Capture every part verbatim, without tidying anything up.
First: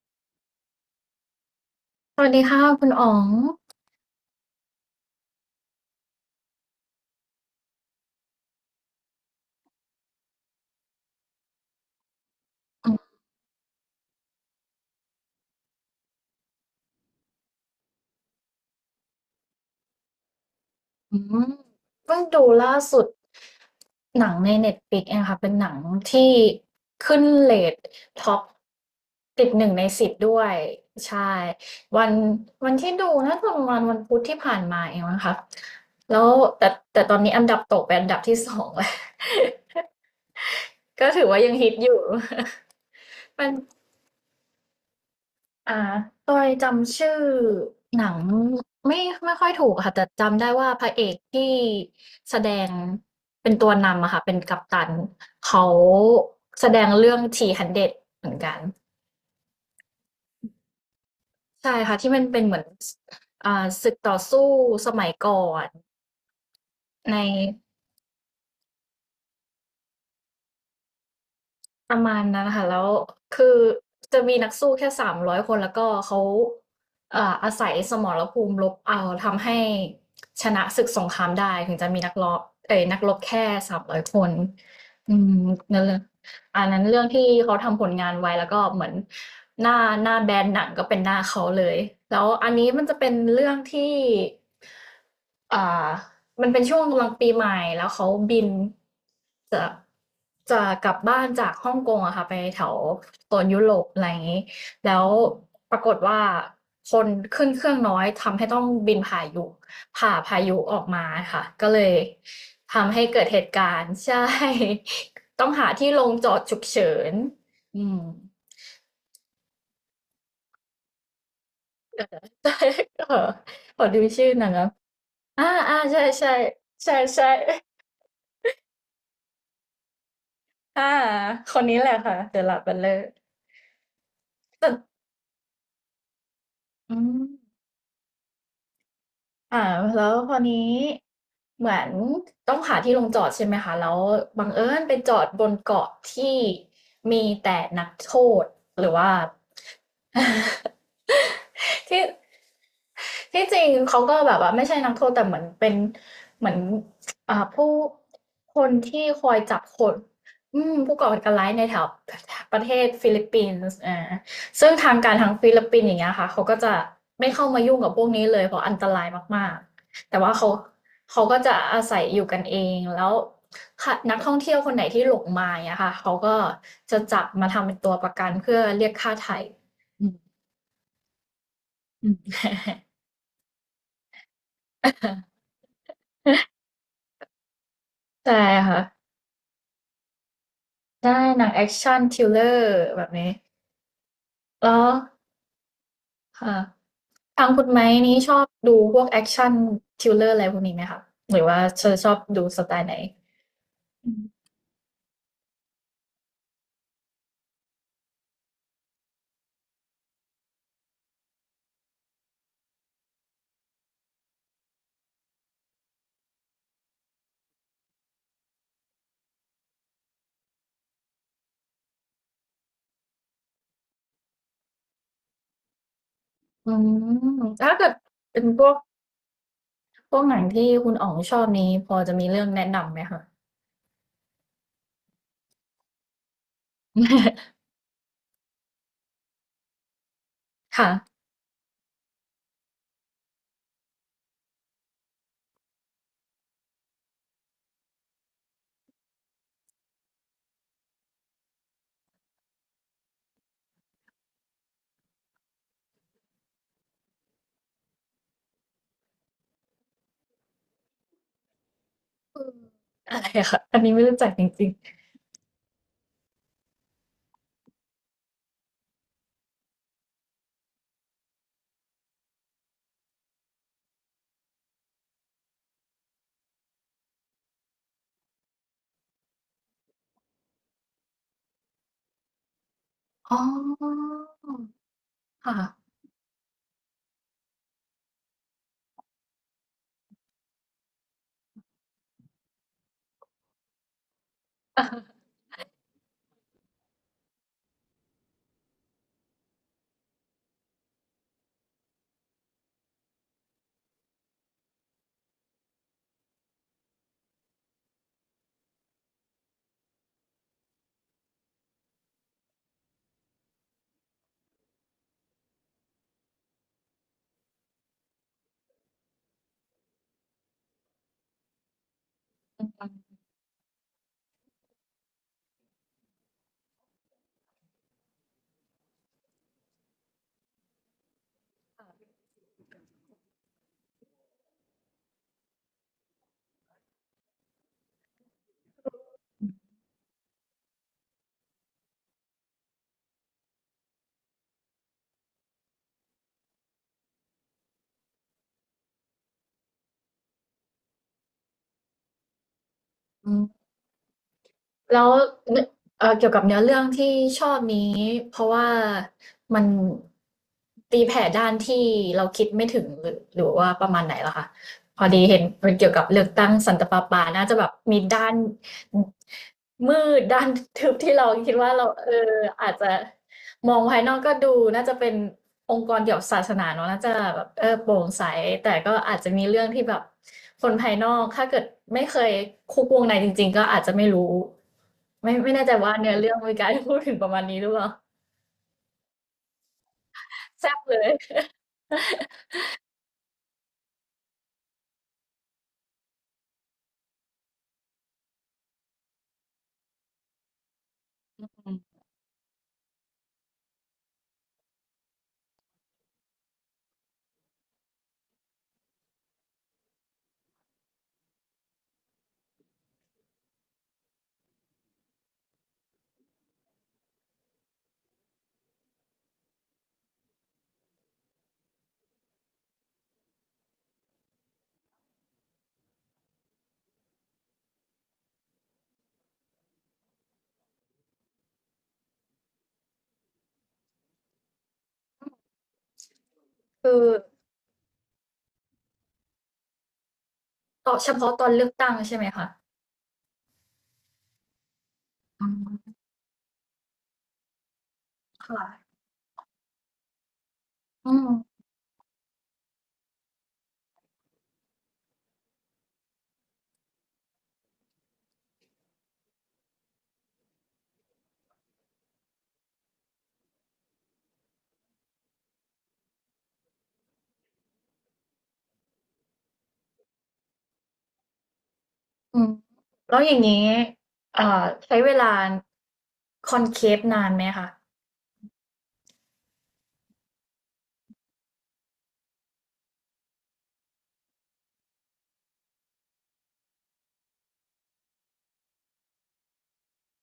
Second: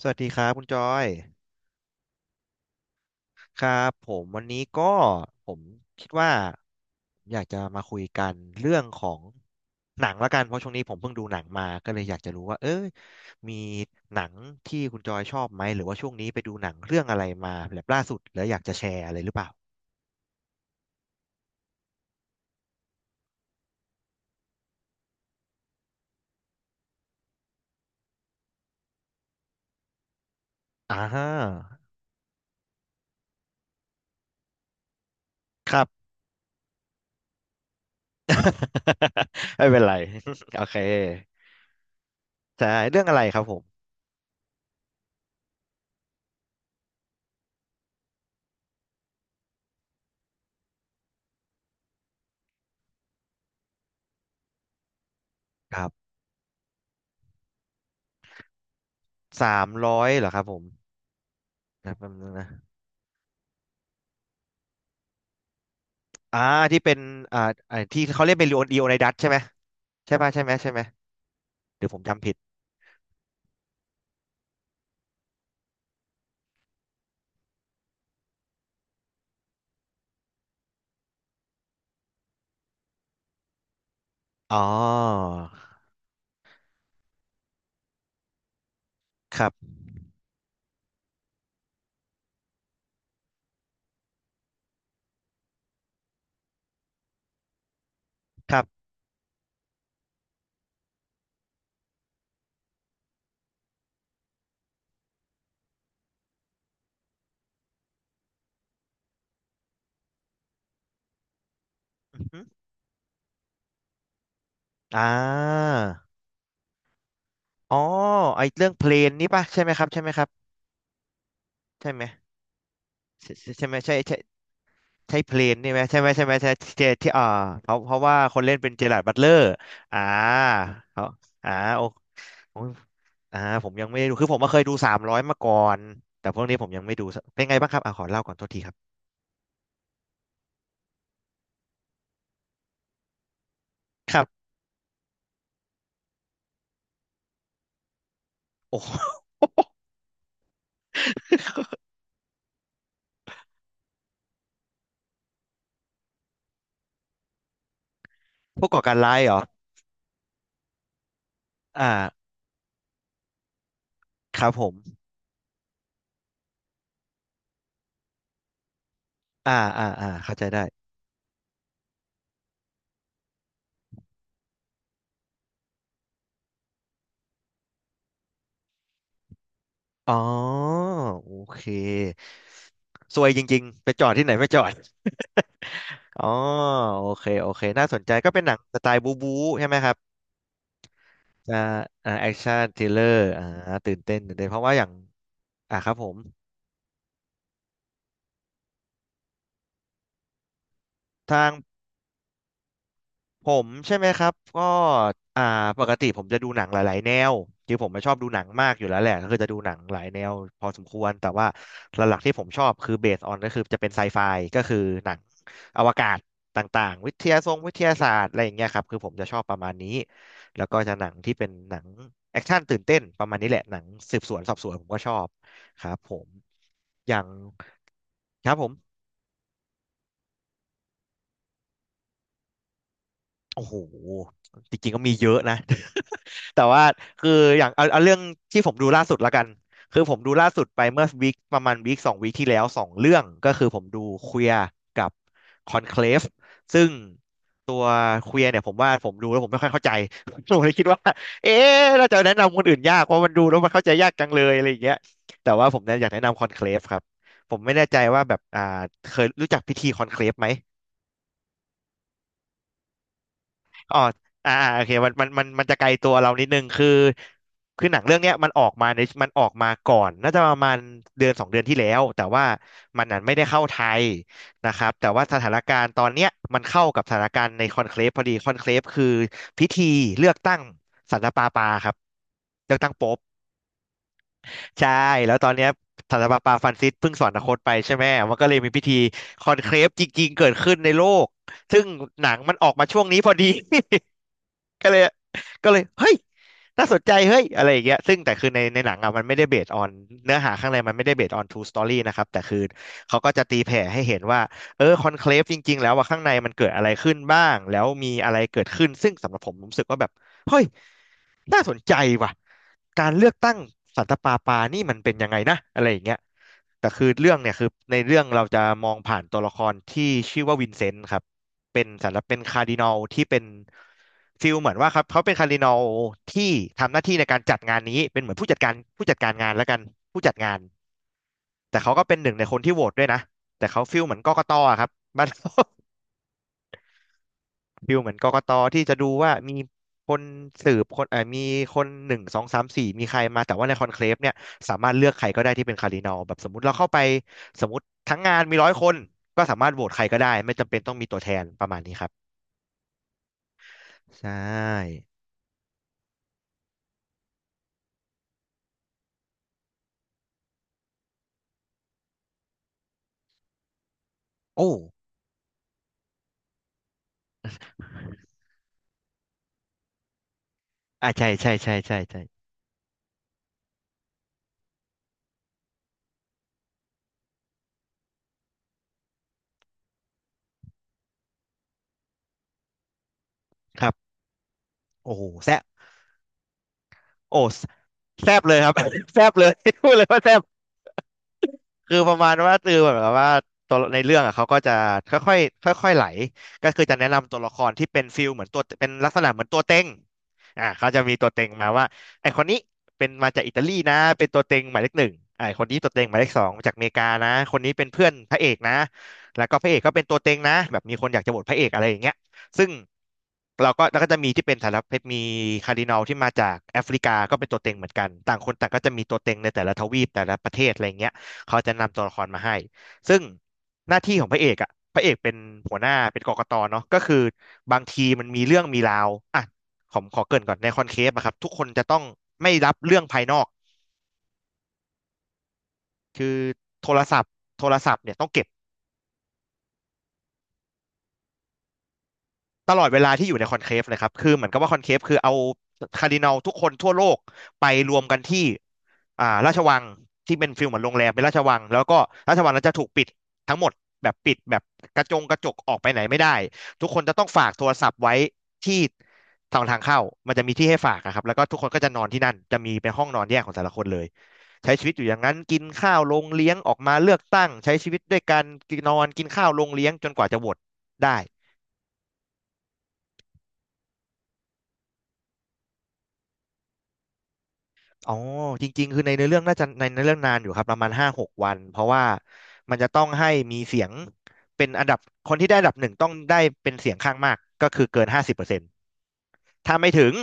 สวัสดีครับคุณจอยสวัสดีค่ะคุณอ๋องครับผมวันนี้ก็ผมคิดว่าผมอยากจะมาคุยกันเรื่องของหนังละกันเพราะช่วงนี้ผมเพิ่งดูหนังมาก็เลยอยากจะรู้ว่าเอ้ยมีหนังที่คุณจอยชอบไหมหรือว่าช่วงนี้ไปดูหนังเรื่องอะไรมาแบบล่าสุดแล้วอยากจะแชร์อะไรหรือเปล่าอืมเพิ่งดูล่าสุดหนังในเน็ต l i ิกเองค่ะเป็นหนังที่ขึ้นเรทท็อปติดหนึ่งในสิบด้วยอ่ใช่าวันวันที่ดูน่าจะประมาณวันพุธที่ผ่านมาเองนะคะครับ แล้วแต่แต่ตอนนี้อันดับตกไปอันดับที่สอง แล้ว ไม่เป็นไร โอเคก็ถือว่ายังฮิตอยู่ ใช่เรื่องอะไรค รับมัน ผมอ่าโดยจำชื่อหนังไม่ไม่ค่อยถูกอะค่ะแต่จำได้ว่าพระเอกที่แสดงเป็นตัวนำอะค่ะเป็นกัปตันเขาครับแสดงเรื่องทีสามร้อยเดรดเหมือนกันสามร้อยเหรอครับผมใช่นะค่ะแป๊ที่บมันนึงเป็นนะ เหมือนอ่าศึกต่อสู้สมัยก่อนอ่าที่เป็นใน อ่าอ่าที่เขาเล่นเป็นลีโอนีโอไนดัสใช่ไหมใช่ป่ะใช่ไหมใช่ไหมหรือปผระมมาณจำผิดนั้นค่ะแล้วคือจะมีนักสู้แค่สามร้อยคนแล้วก็เขาเอ่ออาศัยสมรภูมิรบเอาทำให้ชนะศึกสงครามได้ถึงจะมีนักรบเอ่ยนักรบแค่สามร้อยคนอ๋ออืมนั่นเลยอันนั้นเรื่องที่เขาทำผลงานไว้แล้วก็เหมือนครัหน้าบหน้าแบรนด์หนังก็เป็นหน้าเขาเลยแล้วอันนี้มันจะเป็นเรื่องที่อ่า มันเป็นช่วงกำลังปีใหม่แล้วเขาบินครับจะจะกลับบ้านจากฮ่องกงอะค่ะไปแถวโซนยุโรปอะไรอย่างนี้แล้วปรากฏว่าคนขึ้นเครื่องน้อยทำให้ต้องบินผ่ายุผ่าพายุออกมาค่ะก็เลยอือฮึทำให้เกิดเหตุการณ์ใช่ อ่าต้องหาที่ลงจอดฉุกเฉินอ๋ออืมไอเรื่องเพลนนี่ป่ะใช่ไหมครับใช่ไหมครับใช่ไหเอมอ ใช่เออใช่ใช่ใช่ไหมขอใช่ดูใช่ชื่อหนังอ้ะใช่เพลอ่านนี่อ่าไหมใช่ใช่ไหมใช่ใช่ไหมใช่ที่ใช่ที่อ่าใช่ เพราะเพราะว่าคนเล่นเป็นเจอราร์ดบัตเลอร์อ่าอ่าเขาคอ่านนี้โอ้แหละค่ะ The โอ้ย Lavender อ่าผมยังไม่ได้ดูคือผมมาเคยดูแต่สามร้อยมาก่อนแต่พวกนี้ผมยังไม่อืดูมเป็นไงบ้างครับอ่ะขอเล่าก่อนโทษทีครับอ่าแล้วคราวนี้เหมือนต้องหาที่ลงจอดใช่ไหมคะแล้วครับับงเอิญไปจอดบนเกาะที่มีแต่นักโทษโอ้หโห รือว่า ที่ที่จริงเขาก็แบบว่าไม่ใช่นักโทษแต่เหมือนเป็นเหมือนอ่าผู้คผู้นก่อการที่ร้ายคเหอรยอจับคนอืมผู้ก่อการร้ายในแถอ่าวประเทศฟิลิปปินส์อ่าครับผซึ่งม ทางการทางฟิลิปปินส์อย่างเงี้ยค่ะเขาก็จะไม่เข้ามายุ่งกับพวกนี้เลยเพราะอันตรายมาอ่า กอ่า อ่า ๆแต่ว่าเข้าใจเขาได้ เขาก็จะอาศัยอยู่กันเองแล้วค่ะนักท่องเที่ยวคนไหนที่หลงมาอย่างเงี้ยค่ะเขาก็จะจับมาทำเป็นตัวประกันเพื่อเรียกค่าไถ่อือ๋อ มโอเคอืม ซวยจริงๆไปจอดที่ไหนไม่จอด อ๋อโอเค โอเค น่าสนใจ ก็ใช่เป็นหนังสค่ะไตล์บู๊บู๊ใช่ไหมครับได้หนังอ่าแอคชั่นอ่าทริแอลคเลอชั่นทร์ริลเลแบอบร์นี้อ่าตื่นเต้นตื่นเต้นเพราะแล้ว่าอย่าวง อ่าครับผม ค่ะทางคุณไม้นี้ชอบดูพวกแอคชั่นทริลเลอร์อะไรพวกนี้ไหมคะหรืทาอง ว่าเธอชอบดูสไตล์ไหนผมใช่ไหมครับก็อ่าปกติผมจะดูหนังหลายๆแนวคือผมไม่ชอบดูหนังมากอยู่แล้วแหละก็คือจะดูหนังหลายแนวพอสมควรแต่ว่าหลักๆที่ผมชอบคือเบสออนก็คือจะเป็นไซไฟก็คือหนังอวกาศต่างๆวิทยาทรงวิทยาศาสตร์อะไรอย่างเงี้ยครับคือผมจะชอบประมาณนี้แล้วก็จะหนังที่เป็นหนังแอคชั่นตื่นเต้นประมาณนี้แหละหนังสืบสวนสอบสวนผมก็ชอบครับผมอือย่างมถ้าเกิดเป็นครับพผวม กพวกหนังที่คุณอ๋องชอบนี้พอจะมีเรื่องแนะนำไหมคะ โอ้โหจริงๆก็มีเยอะนะ แต่ว่าคือ อย่างเอาเอาเรื่องที่ผมดูล่าสุดละกัน คือผมดูล่าสุดไปค่ะเมื่อวีคประมาณวีคสองวีคที่แล้วสองเรื่อง ก็คือผมดูเควียร์กับคอนเคลฟซึ่งตัวเควียร์เนี่ยผมว่าผมดูแล้วผมไม่ค่อยเข้าใจ ผมเลยคิดว่าเอ๊ะน่าจะแนะนำคนอื่นยากเพราะมันดูแล้วมันเข้าใจยากจังเลยอะไรอย่างเงี้ยแต่ว่าผมเนี่ยอยากแนะนำคอนเคลฟครับ ผมไม่แน่ใจว่าแบบอ่าเคยรู้จักพิธีคอนเคลฟไหม อืออะไรอะค่ะอันนี้อ๋อไม่รู้จักจอ่าริอ่างโอเคมันมันมันมันจะไกลตัวเรานิดนึงคือคือหนังเรื่องเนี้ยมันออกมาในมันออกมาก่อนน่าจะประมาณเดือนสองเดือนที่แล้วแต่ว่ามันนั้นไม่ได้เข้าไทยนะครับแต่ว่าสถานการณ์ตอนเนี้ยมันเข้ากับสถานการณ์ในคอนเคลฟพอดีคอนเคลฟคือพิธีเลือกตั้งสันตะปาปาครับเลือกตั้งโป๊ปๆอ๋อใช่แล้วตอนเนี้ค่ะ ยสันตะปาปาฟรานซิสเพิ่งสวรรคตไปใช่ไหมมันก็เลยมีพิธีคอนเคลฟจริงๆเกิดขึ้นในโลกซึ่งหนังมันออกมาช่วงนี้พอดี ก็เลยก็เลยเฮ้ยน่าสนใจเฮ้ยอะไรอย่างเงี้ยซึ่งแต่คือในในหนังอะมันไม่ได้เบสออนเนื้อหาข้างในมันไม่ได้เบสออน true story นะครับแต่คือเขาก็จะตีแผ่ให้เห็นว่าเออคอนเคลฟจริงๆแล้วว่าข้างในมันเกิดอะไรขึ้นบ้างแล้วมีอะไรเกิดขึ้นซึ่งสำหรับผมผมรู้สึกว่าแบบเฮ้ยน่าสนใจว่ะการเลือกตั้งสันตะปาปานี่มันเป็นยังไงนะอะไรอย่างเงี้ยแต่คือเรื่องเนี่ยคือในเรื่องเราจะมองผ่านตัวละครที่ชื่อว่าวินเซนต์ครับ เป็นสำหรบเป็นคาร์ดินัลที่เป็นฟิลเหมือนว่าครับเขาเป็นคาร์ดินัลที่ทำหน้าที่ในการจัดงานนี้เป็นเหมือนผู้จัดการผู้จัดการงานแล้วกันผู้จัดงานแต่เขาก็เป็นหนึ่งในคนที่โหวตด้วยนะแต่เขาฟิลเหมือนกกตอะครับ มัาน รฟิลเหมือนกกตที่จะดูว่ามี คนสืบคนเอ่อมีคนหนึ่งสองสามสี่มีใครมาแต่ว่าในคอนเคลฟเนี่ยสามารถเลือกใครก็ได้ที่เป็นคาร์ดินัลแบบสมมติเราเข้าไปสมมติทั้งงานมีร้อยคนก็สามารถโหวตใครก็ได้ไม่จำเป็นต้องมีตัวแทนประมาณนี้ครับอืม ใช่แล้วเอ่อเกี่ยวกับเนื้อเรื่องที่ชอบนี้เพราะว่ามันตีแผ่ด้านที่เราคิดไม่ถึงหรือหรือว่าประมาณไหนล่ะคะโอ้ พอดีเห็นมันเกี่ยวกับเลือกตั้งสันตะปาปาน่าจะแบบมีด้านมืดด้านทึบอ่าที่เราใช่ใช่คิดว่าใช่เราใช่เอใช่ออาจจะมองภายนอกก็ดูน่าจะเป็นองค์กรเกี่ยวกับศาสนาเนอะน่าจะแบบเออโปร่งใสแต่ก็อาจจะมีเรื่องที่แบบคนภายนอกถ้าเกิดไม่เคยคุกวงในจริงๆก็อาคจรัจะไม่บรู้ โอ้โหไม่แซไม่บแน่ใจว่าเนื้อเรื่องมีการพูดถึงประโอ้มาณนี้หรือเปล่า แซบเลยครับ แซบเลย พูดเลยว่าแซบ แซ่บเลยคือประมาณว่าตือเหมือนกับว่าตัวในเรื่องอ่ะเขาก็จะค่อยๆค่อยๆไหลก็คือจะแนะนำตัวละครที่เป็นฟิลเหมือนตัวเป็นลักษณะเหมือนตัวเต็งอ่าเขาจะมีตัวเต็งมาอืมว่าไอคนนี้เป็นมาจากอิตาลีนะเป็นตัวเต็งหมายเลขหนึ่งไอคนนี้ตัวเต็งหมายเลขสองมาจากอเมริกานะคนนี้เป็นเพื่อนพระเอกนะแล้วก็พระเอกก็เป็นตัวเต็งนะแบบมีคนอยากจะโหวตพระเอกอะไรอย่างเงี้ยซึ่งเราก็แล้วก็จะมีที่เป็นสารพัดมีคาร์ดินัลที่มาจากแอฟริกาก็เป็นตัวเต็งเหมือนกันต่างคนต่างก็จะมีตัวเต็งในแต่ละทวีปแต่ละประเทศอะไรเงี้ย เขาจะนำตัวละครมาให้ ซึ่งหน้าที่ของพระเอกอ่ะพระเอกเป็นหัวหน้าเป็นกกตเนาะก็คือบางทีมันมีเรื่องมีราวอ่ะผมขอเกริ่นก่อนในคอนเคปอะครับทุกคนจะต้องไม่รับเรื่องภายนอก คือโทคืรอศัพท์โทรศัพท์เนี่ยต้องเก็บตอเฉพาะตอนเลือกตั้งใช่ไหมคะตลอดเวลาที่อยู่ในคอนเคฟเลยครับคือเหมือนกับว่าคอนเคฟคือเอาอืมคาร์ดินัลทุกคนทั่วโลกไปรวมกันที่ ค่ะอ่าราชวังที่เป็นฟิลเหมือนโรงแรอืมเป็นราชวัมงแล้วก็ราชวังนั้นจะถูกปิดทั้งหมดแบบปิดแบบกระจงกระจกออกไปไหนไม่ได้ทุกคนจะต้องฝากโทรศัพท์ไว้ที่ทางทางเข้ามันจะมีที่ให้ฝากอะครับแล้วก็ทุกคนก็จะนอนที่นั่นจะมีเป็นห้องนอนแยกของแต่ละคนเลยใช้ชีวิตอยู่อย่างนั้นกินข้าวลงเลี้ยงออกมาเลือกตั้งใช้ชีวิตด้วยกันกินนอนกินข้าวลงเลี้ยงจนกว่าจะโหวตได้ อืมแล้วอย่างงี้เอ่อใช้เวลาคอนเคฟนานไหมคะอ๋อจริงๆคือในเนื้อเรื่องน่าจะในเนื้อเรื่องนานอยู่ครับประมาณห้าหกวันเพราะว่ามันจะต้องให้มีเสียงเป็นอันดับคนที่ได้อันดับหนึ่งต้องได้เป็นเสียงข้างมากก็คือเกินห้าสิบเปอร์เซ็นต์ถ้าไม่ถึง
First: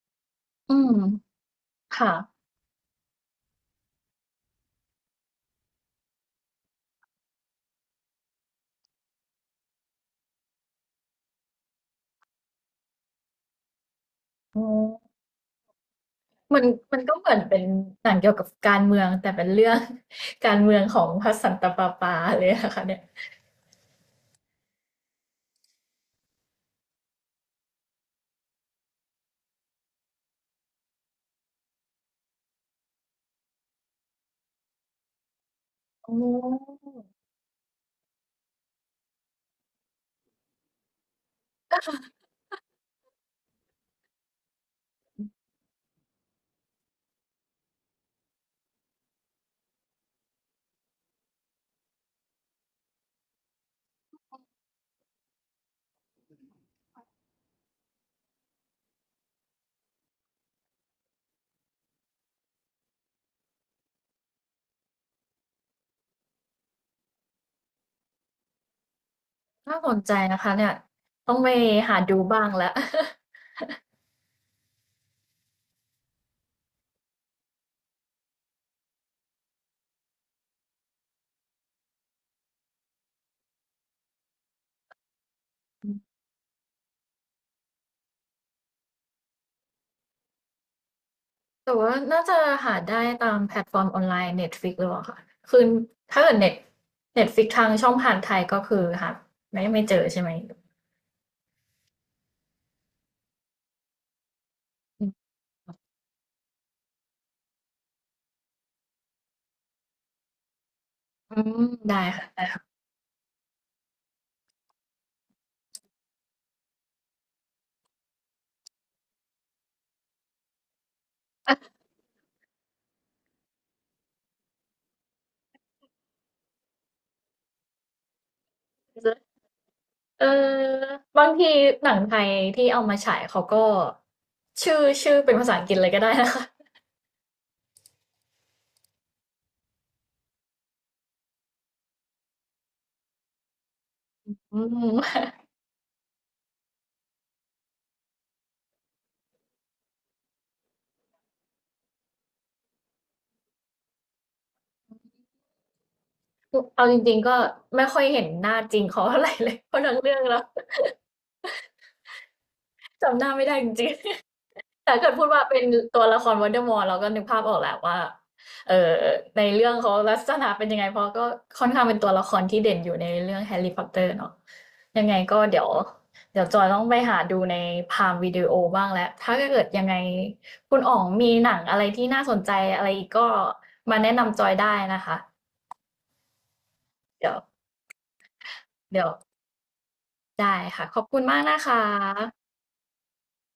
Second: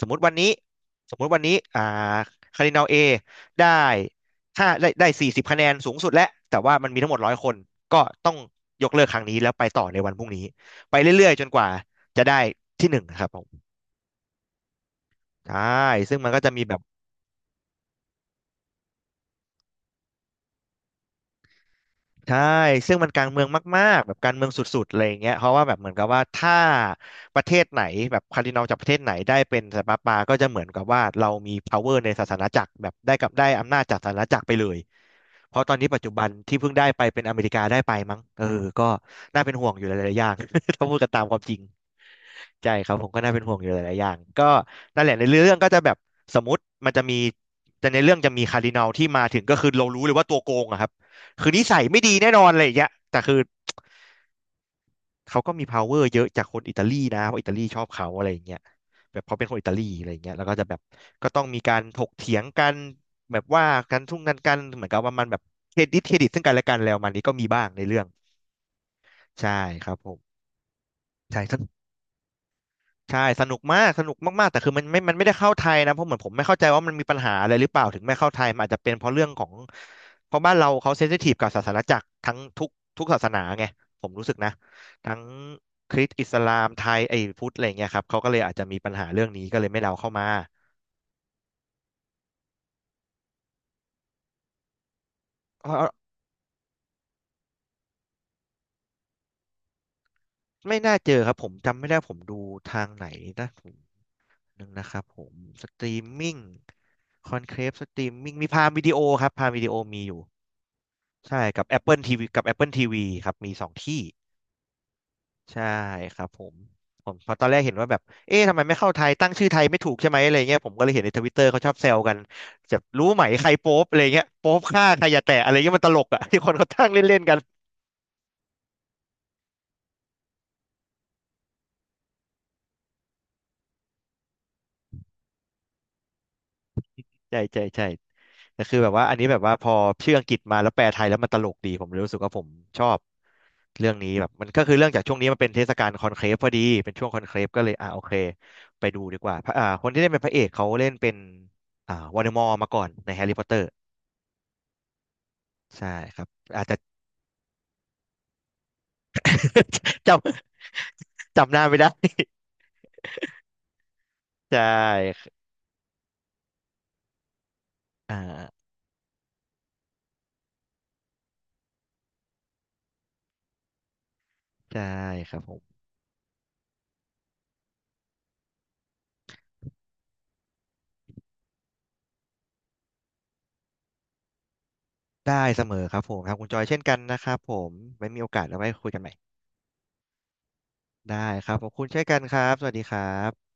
สมมุติวันนี้อืมสมมุติวันนี้อ่าค่ะคารดินัลเอได้ห้าได้ได้สี่สิบคะแนนสูงสุดแล้วแต่ว่ามันมีทั้งหมดร้อยคนก็ต้องยกเลิกครั้งนี้แล้วไปต่อในวันพรุ่งนี้ไปเรื่อยๆจนกว่าจะได้ที่หนึ่งนะครับผมอ๋อใช่ซึ่งมันก็จะมัมีนแบบ มันก็เหมือนเป็นหนังเกี่ยวกับการเมืองแต่เป็นเรื่อง การเมืองของพระสันตะปาปาใช่ เลยนะคะซึ่เนี่งยมันการเมืองมากๆแบบการเมืองสุดๆอะไรอย่างเงี้ยเพราะว่าแบบเหมือนกับว่าถ้าประเทศไหนแบบคาร์ดินัลจากประเทศไหนได้เป็นสันตะปาปก็จะเหมือนกับว่าเรามี power ในศาสนาจักรแบบได้กับได้อำนาจจากศาสนาจักรไปเลย เพราะตอนนี้ปัจจุอ๋บันที่เพิ่งอได้ไปเป็นอเมริกาได้ไปมั้งเออก็น่าเป็นห่วงอยู่หลายๆอย่าง ถ้าพูดกันตามความจริง ใช่ครับผมก็น่าเป็นห่วงอยู่หลายๆอย่างก็นั่นแหละในเรื่องก็จะแบบสมมติมันจะมีแต่ในเรื่องจะมีคาร์ดินัลที่มาถึงก็คือเรารู้เลยว่าตัวโกงอะครับคือนิสัยไม่ดีแน่นอนอะไรอย่างเงี้ยแต่คือเขาก็มี power เยอะจากคนอิตาลีนะเพราะอิตาลีชอบเขาอะไรอย่างเงี้ยแบบเขาเป็นคนอิตาลีอะไรอย่างเงี้ยแล้วก็จะแบบก็ต้องมีการถกเถียงกันแบบว่ากันทุ่งกันกันเหมือนกับว่ามันแบบเครดิตเครดิตซึ่งกันและกันแล้วมันนี้ก็มีบ้างในเรื่องใช่น่าคสรับนผใจมนะคะเนี่ยต้องไปใช่ หาดูบ้างแล้ว ใช่สนุกมากสนุกมากๆแต่คือมันไม่มันไม่ได้เข้าไทยนะเพราะเหมือนผมไม่เข้าใจว่ามันมีปัญหาอะไรหรือเปล่าถึงไม่เข้าไทยมันอาจจะเป็นเพราะเรื่องของเพราะบ้านเราเขาเซนซิทีฟกับศาสนาจักรทั้งทุกทุกศาสนาไงผมรู้สึกนะทั้งคริสต์อิสลามไทยไอ้พุทธอะไรเงี้ยครับเขาก็เลยอาจจะมีปัญหาเรื่องนี้ก็เลยไม่ได้เอาเข้ามาแต่ว่าน่าจะหาได้ตามแพลตฟอร์มออนไลน์ Netflix หรือเปล่าคะคือเออถ้าเกิดเน็ต Netflix ทางช่องผ่านไทยก็คือหาไม่ไม่เจอใช่ไหมไม่น่าเจอครับผมจำไม่ได้ผมดูทางไหนนะผมนึงนะครับผมสตรีมมิ่งคอนเคลฟสตรีมมิ่งมีพามวิดีโอครับพามวิดีโอมีอยู่ อืใช่มกับ ได้ Apple ที วี ค่ะกัได้บ ค่ะ Apple ทีวีครับมีสองที่ใช่ครับผมผมเพอตอนแรกเห็นว่าแบบเอ๊ะทำไมไม่เข้าไทยตั้งชื่อไทยไม่ถูกใช่ไหมอะไรเงี้ยผมก็เลยเห็นในทวิตเตอร์เขาชอบแซวกันจะรู้ไหมใครโป๊ปอะไรเงี้ยโป๊ปฆ่าใครอย่าแตะอะไรเงี้ยมันตลกอ่ะ ที่คนเขาตั้งเล่นๆกัน เออบางทีหนังไทยที่เอามาฉายเขาก็ชื่อชื่อเป็นภาษาอังกฤษเลยก็ได้นะคะใช่ใช่ใช่แต่คือแบบว่าอันนี้แบบว่าพอชื่ออังกฤษมาแล้วแปลไทยแล้วมันตลกดีผมเลยรู้สึกว่าผมชอบเรื่องนี้แบบมันอืก็คือเรื่องจามกช่วงนี้มันเป็นเทศกาลคอนเคลฟพอดีเป็นช่วงคอนเคลฟก็เลยอ่าโอเคไปดูดีกว่าพระอ่าคนที่เล่นเป็นพระเอกเขาเล่นเป็นอ่าวอลเดมอร์มาก่อนในแฮร์รี่พอตเตอร์ใช่ครับอาจจะ เอาจริงๆก็ไม่ค่อยเห็นหน้าจริงเขาเท่าไหร่เลยเพราะทั้ง จเรื่องแล้วำจำหน้าไม่ได้จำหน้าไม่ได้จริง ใชแต่เกิดพู่ดว่าเป็นตัวละครว o นเดอร์มอร์เราก็นึกภาพออกแหละว่าอ่าเอ่อในเรื่องเขาลักษณะเป็นยังไงเพราะก็ค่อนข้างเป็นตัวละครที่เด่นอยู่ในเรื่องแฮร์รี่พอตเตอร์เนาะใช่ยังไงครัก็บผมเดี๋ยวเดี๋ยวจอยต้องไปหาดูในพามวิดีโอบ้างแล้วถ้าเกิดยังไงคุณอ๋องมีหนังอะไรที่น่าสนใจอะไรอีกก็มาแนะนำจอยได้นะคะได้เสมอครับผมครับคุณจอยเช่นกันนะคเดี๋ยรัวบผมไม่มีโอกาสแล้วไว้คุยกันเดี๋ยใหวม่ ได้ค่ะขอบคุณได้มากครับนะขคอบคุณเช่นกันครัะบสวัสดีครับ